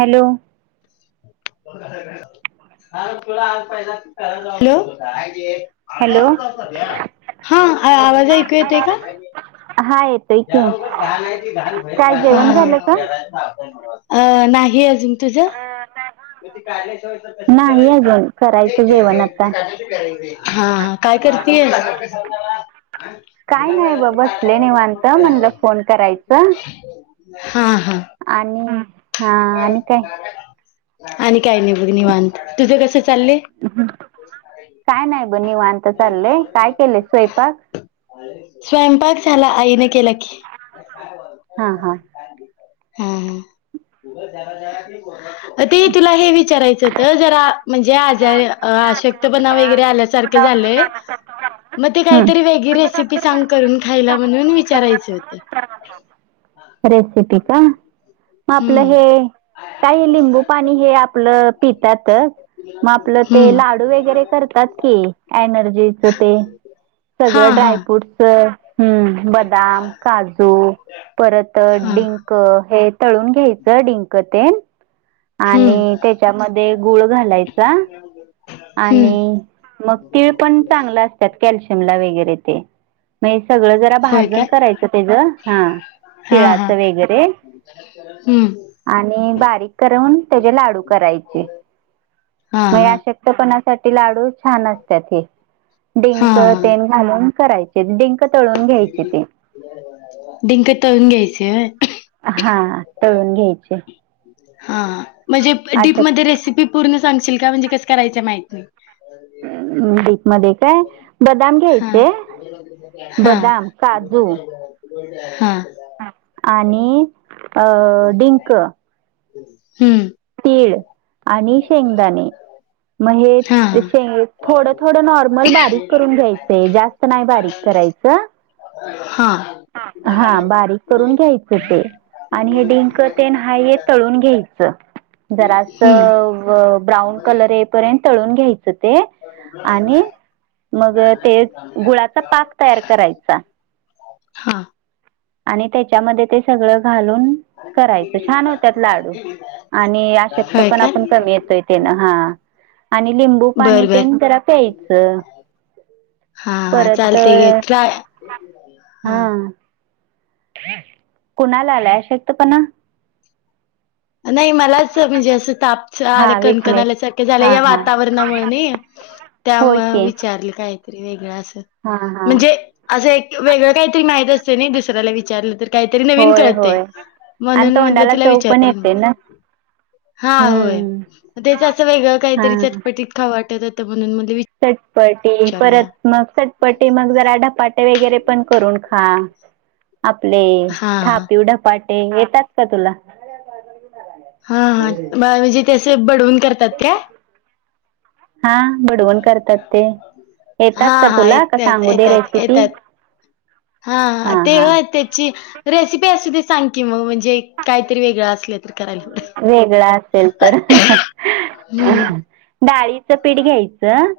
Hello ब का का हा तुला आज प करायला ला हॅलो अर् हा आवाज ऐकू येते का हा येतोय घ की काय जेवण झालं का? आहे नाही अजून तुझ पैस नाही प्या अजून करायचं जेवण आता. हा काय करतेय हिजय पाहिजे म्हण फोन करायच हा हा आणि हा आणि काय आणि काय नि निवांत तुझ कस चालले काय नाही बणीवत चाललंय काय केले स्वयंपाक स्वयंपाक झाला आईने केला. की हा हा. हम् हम. ते तुला हे विचारायचं जरा म्हणजे आज शक्तपणा वगैरे आल्यासारखे झालेय मग ते हम्म काहीतरी वेगळी रेसिपी चांग करून खायला म्हणून विचारायच होत रेसिपी का मग आपलं हम्म. हे काही लिंबू पाणी हे आपलं पितातच मग आपलं ते हम्म. लाडू वगैरे करतात कि एनर्जीच ते हा सगळं हा ड्राय फ्रूटस हम्म बदाम काजू परत हा डिंक हे तळून घ्यायचं डिंकतेन हम्म. आणि त्याच्यामध्ये गुळ घालायचा हम्म. आणि मग तीळ पण चांग असतात कश वगरे ते म सगळं जरा होय भाजण काय? करायचं त्याच हा हा हा तिळाचं वगैरे हम्म. आणि बारीक करवून त्याचे लाडू करायचे हा मग हा शकत पण हा ड घ हा क ळून घ्यायचे ते तऊून घ्यायचे हा तळून घ्यायचे हा म्हणजे अशा डडीपमध्येध्ये रेसिपी पूर्ण सांगशील का म्हणजे कस करायच्या माहिती नाही ह् ब मध्ये काय बदाम हा. घ्यायचे हा. बदाम काजू हा आणि अ डिंक हम्म. तीळ आणि शेंगदाणे मग हा हा. थोड थोड नॉर्मल बारीक करून घ्यायचंय जास्त नाही बारीक करायचं ह हा बारीक करून घ्यायचं ते आणि हे डिंक ते नाहीय तळून घ्यायचं जरा हम्म. अस ब्राऊन कलर ये पर्यंत तळून घ्यायच ते आणि मग ते गुळाचा पाक तयार करायचा हा आणि त्याच्यामध्ये ते सगळं घालून करायचं छान होतत लाडू आणि आशकत होय पण का आपण कमी येतोय ते ना हा आणि लिंबू पाणी बर बर तेन जरा प्यायचं हा हा परत चालते घे तुला हा कुणाला आला शकत पणा नाही मलाच म्हणजे असं तापच आलं हा विकनेस कणकणल्यासारख्या झालं हा या हा. वातावरणामुळे नाही त्यामु होय की विचारले काय वेगळ अस हा हा म्हणजे असं एक वेगळं काहीतरी माहत असत नाही दुसऱ्याला विचारलं तर का नन होय क होय आणि म्हण म्ह तोंडाला चव तलाच पण येते ना हा होय हम्म अस वेगळ काहीतरी चटटीत ख पाठतात म्हणून त्या चटपटी विचारूया परत मग चटपटी मग जर आढपाटे वगैरे पण करून खा आपले हा हा थापीव ढपाटे येतात का तुला हा हा म्हणजे त्या अस बडवून करतात त्या हा बडवण करतात ते हा येतात का हा तुला का येतात सांगू दे येतात रेथिी येतात हा ते त्याची रेसिपी अस सांग की मग म्हणजे काहीतरी वेगळं अस वेगळा असेल तर हम्म डाळीचं पीठ घ्यायचं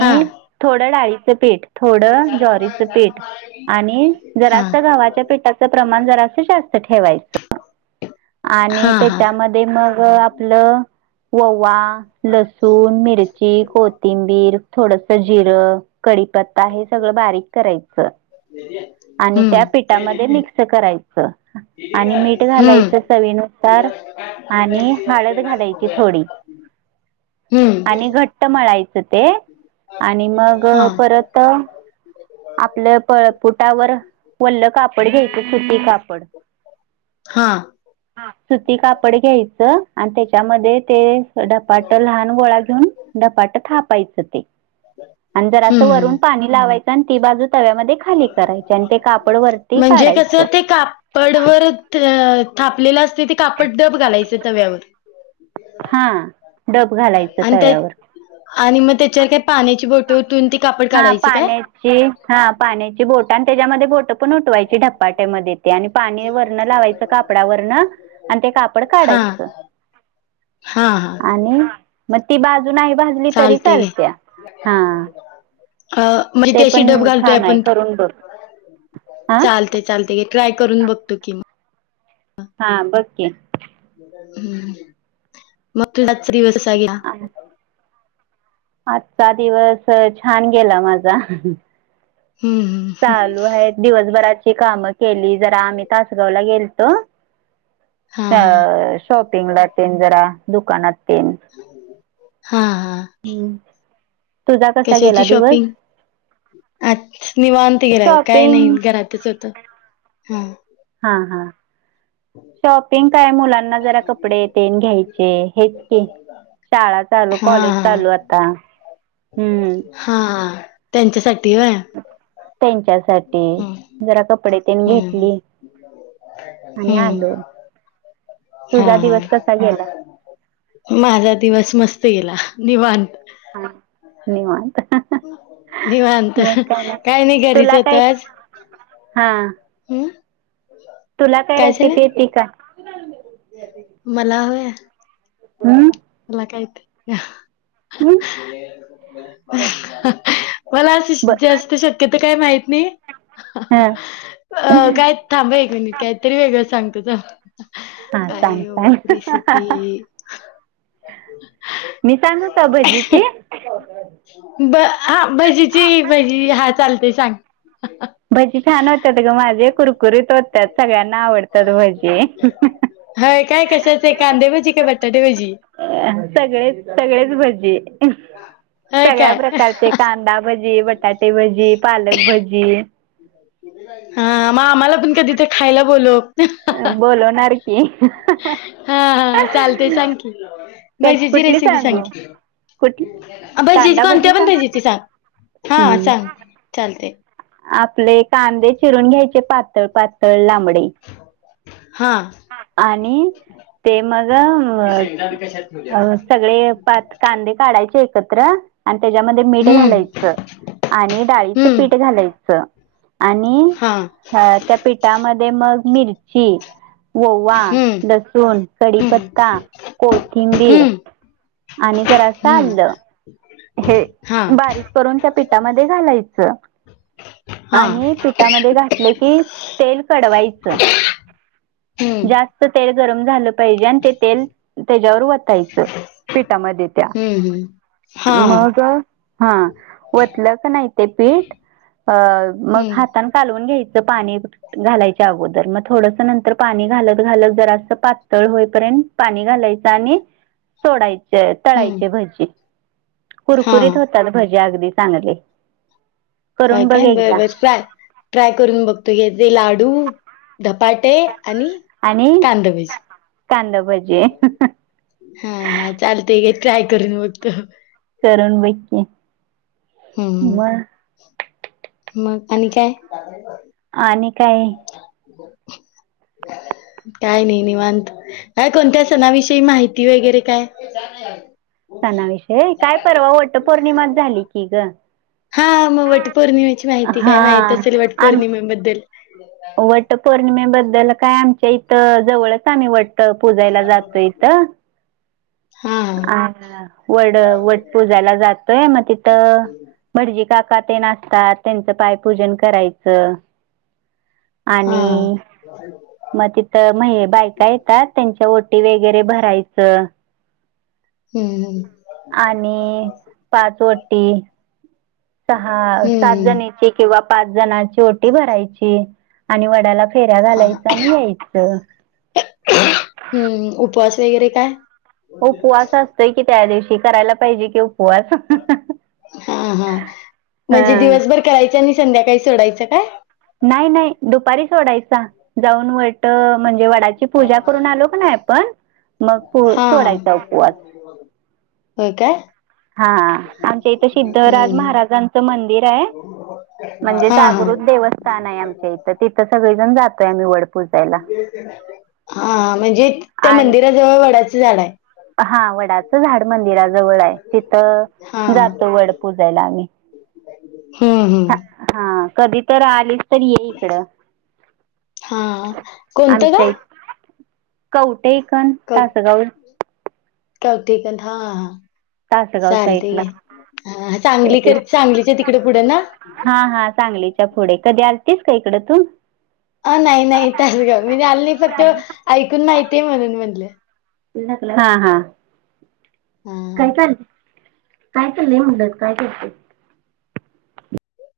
हा थोडं डाळीचं पीठ थोडं ज्वारीचं पीठ आणि हा जरास्त गवा्हाच्या पिठाचं प्रमाण जरासत जास्त ठेवायचं आणि हा हा त्याच्यामध्ये मग आपलं ववा लस ल सून मिरची कोथ कोथिंबीर थोडस जिरं कडीीपत्ता हे सगळं बारीक करायचं आणि त्या हम्म पिठामध्ये मिक्स करायचं आणि मीठ हम्म घालायचं चवीनुसार आणि हळद घालायची थोडी हम्म ट म्हळायचं ते आणि मग हा परत आपलं पळपुटावर वल्लं कापड घ्यायचं सुती कापड हा ह सुती कापड घ्यायचं आणि त्याच्यामध्ये ते डपाट लहान वोळा घेऊन डपाट थापायचं ते आणि जर असं हम्म वरून पाणीलावायचं आणि ती बाजू तव्यामध्ये खाली करायची आणि ते कापड वरती म्हणजे कस काढायचं ते कापडवरर थापलेलं असते ते कापड दडब घालायचं तव्यावर हा डब घालायचं आणि त्या तव्यावर आणि मग त्याच्यावर काय पाण्याची बोट ओतून ते कापड हा काढायचं पाण्याची हा पाण्याची बोट आणि त्याच्यामध्ये बोट पण उठवायची पाट्यामध्ये ते आणि पाणी वरन लावायचं कापडावरन आणि ते कापड हा काढायचं हा हा आणि मग ती बाजू नाही भाजली तरी चालते घे चालत्या हा अ म्हणजे ते त्या अशी डब पण घालतोय छान आहे आपण करून बघ हा चालते चालते ग ट्राय करून बघतो की मग हा बककी हम्म मग रात्रीग्या आजचा दिवस छान गेला माझा. हम्म हम्म. चालू आहेत दिवसभराची कामं केली जरा आम्ही तासगावला गेलतो हा अ हा शॉपिंग ला तेन जरा दुकानात तेन हम. हम्म. तुझा कसा गला दिवस. अच निवांत गरा काय नाही शॉपिंग घरातच होत हा हा हा. शॉपिंग काय मुलांना जरा कपडे तेन घ्यायचे हेच क शाळा चालू हा कॉलेज हा चालू आता. हम्म हा. त्यांच्यासाठी व त्यांच्या सा जरा कपडे त्यांनी हम्म घेतली. आणि हम्म. आलो हा तुझा हा दिवस कसा गेला माझा दिवस मस्त सला निव अत धन्यवाद निवांत काय नाही घरीच होत आज हां हम् तुला काय रेसिपी येते का? मला होय मला कायत हम्. मला असशी बर जास्त शक्यत काय माहित नाही. हा अ काय थांब एक मिनिट काय तरी वेगळं सांग तोझ हा थँक. रेसिपी मी सांगू सा भजीची. ब हा भजीची भजी हा चालते सांग. हां. भजी छान होतात ग माझे कुरकुरीत होतात सगळ्यांना आवडतात भजी. हय काय कशाच आहे कांदे भजी का बटाटे भजी सगळेच सगळेच भज हय सगळ्या काय प्रकारचे कांदा भजी बटाटे भजी पालक भजी हा. म आम्हाला पण कधी ते खायला बोल हा. बोलवणार की चालते सांग की कश भजीची कुठली रेसिपी सांग सांगू की कुठली भहिजीची कांदा भजी कोणत्या पण सांग भहिजीची सांग हा हम्म. सांग चालते. आपले कांदे चिरून घ्यायचे पातळ पातळ लांबडे हा आणि ते मग अ. अ सगळे प कांदे काढायचे सत्र आणि त्याच्यामध्ये मीठ हम्म घालायचं आणि डाळीचं हम्म पीठ घालायचं. आणि हा अ त्या पिठामध्ये मग मिरची वओवा, हम्म लसूण, हम्म कडीीपत्ता, कोथिंबीर हम्म आणि जरा हम्म चाललं. हे हा बारीक करून त्या पिठामध्ये घालायच. हा आणि पिठामध्ये घातले की तेल कडवायचं. हम्म जास्त तेल गरम झालं. पाजे ते तेल त्याच्यावर वचायचं पिठामध्ये त्या हम्म हम्म हा हा मग हा वतलं का नाही ते पीठ अ मग हम्म हात कालू घ्यायच पाणी घालायच्या अगोदर मग थोडस नंतर पाणी घालत घालत जर पातळ होईपर्यंत पाणी घालायच आणि सोडायच हम्म तळायचे भजी हा कुरकुरीत होतात भज्या अगदी चांगली. होय काय बरबर ट्राय करून बघतो घ ते लाडू धपाटे आणि आणि कांदा भजी, कांदा भजी हा हा चालते घे, ट्राय करून बघतो. करून बघकी, हम्म म, मग आणि काय? आणि काय, [unintelligible] काय नाही निवांत काय, कोणत्या सणाविषयी माहिती वगैरे काय, [unintelligible] सणाविषय, काय परवा वाटत पौर्णिमात झाली की ग, हा मग वटपौर्णिमेची माहिती काय माहती असेल, वटपौर्णिमेबद्दल वट पौर्णिम बद्दल काय आमच्या इथ जवळच आम्ही वट पूजायला जातो इथ हा अ वड वट पूजाला जातोय मग तिथं भटजी का क ते नाचतात त्यांचं पायपूजन करायचं. हा. आणि मग तिथं म्ह बायका येतात त्यांच्या ओटी वगैरे भरायचं. हम्म हम्म. आणि पाचवटी सहा सात हम्म जणीची किंवा पाच जणची ओटी भरायची. आणि वड्याला, फेऱ्या हा घालायच आणि यायच, हम्म [unintelligible] [unintelligible] काय उपवास असतोय की त्या दिवशी करायला पाहिजे कि, हा हा म्हणजे हा दिवसभर करायचं, आणि संध्याकाळी सोडायचं काय, नाही नाही दुपारी सोडायचा, जाऊन वट म्हणजे वडाची पूजा करून, आलो क नाही आपण, मग पू हा, सोडायचा हा उपवास हो काय, हा आमच्या इथे सिद्ध राज हम्म महाराजांचं मंदिर आहे, म्हणजे हा जाग हा जागृत देवस्थान आहे, आमच्या इथं तिथं सगळे जण जातोय आम्ही वड पूजायला हा म्हणजे त्या, आणि मंदिराजवळ वडाचं झाड आहे. हा वडाचं झाड मंदिराजवळ आहे. तिथं हा जातो वड पूजयला आम्ही, हम, छा हम, हा कधी तर आली, तरी ये इकडं, हा कोणतं आमच्या गाव कवठे कण कव तासगाव, [unintelligible] हा हा, तासगाव साईड चालते ला, घे हा सांगलीकड सांगलीच्या तिकडे पुढे ना? हा हा सांगली च्यापुढे कधी अतीस? हीकडा तू? अ नाही नाही तासगांव मीआली नाही, फक्त ऐकून माहितीय म्हणून म्हणलं. हा हा, हा. कायचलय म्हण्टलं, काय करते,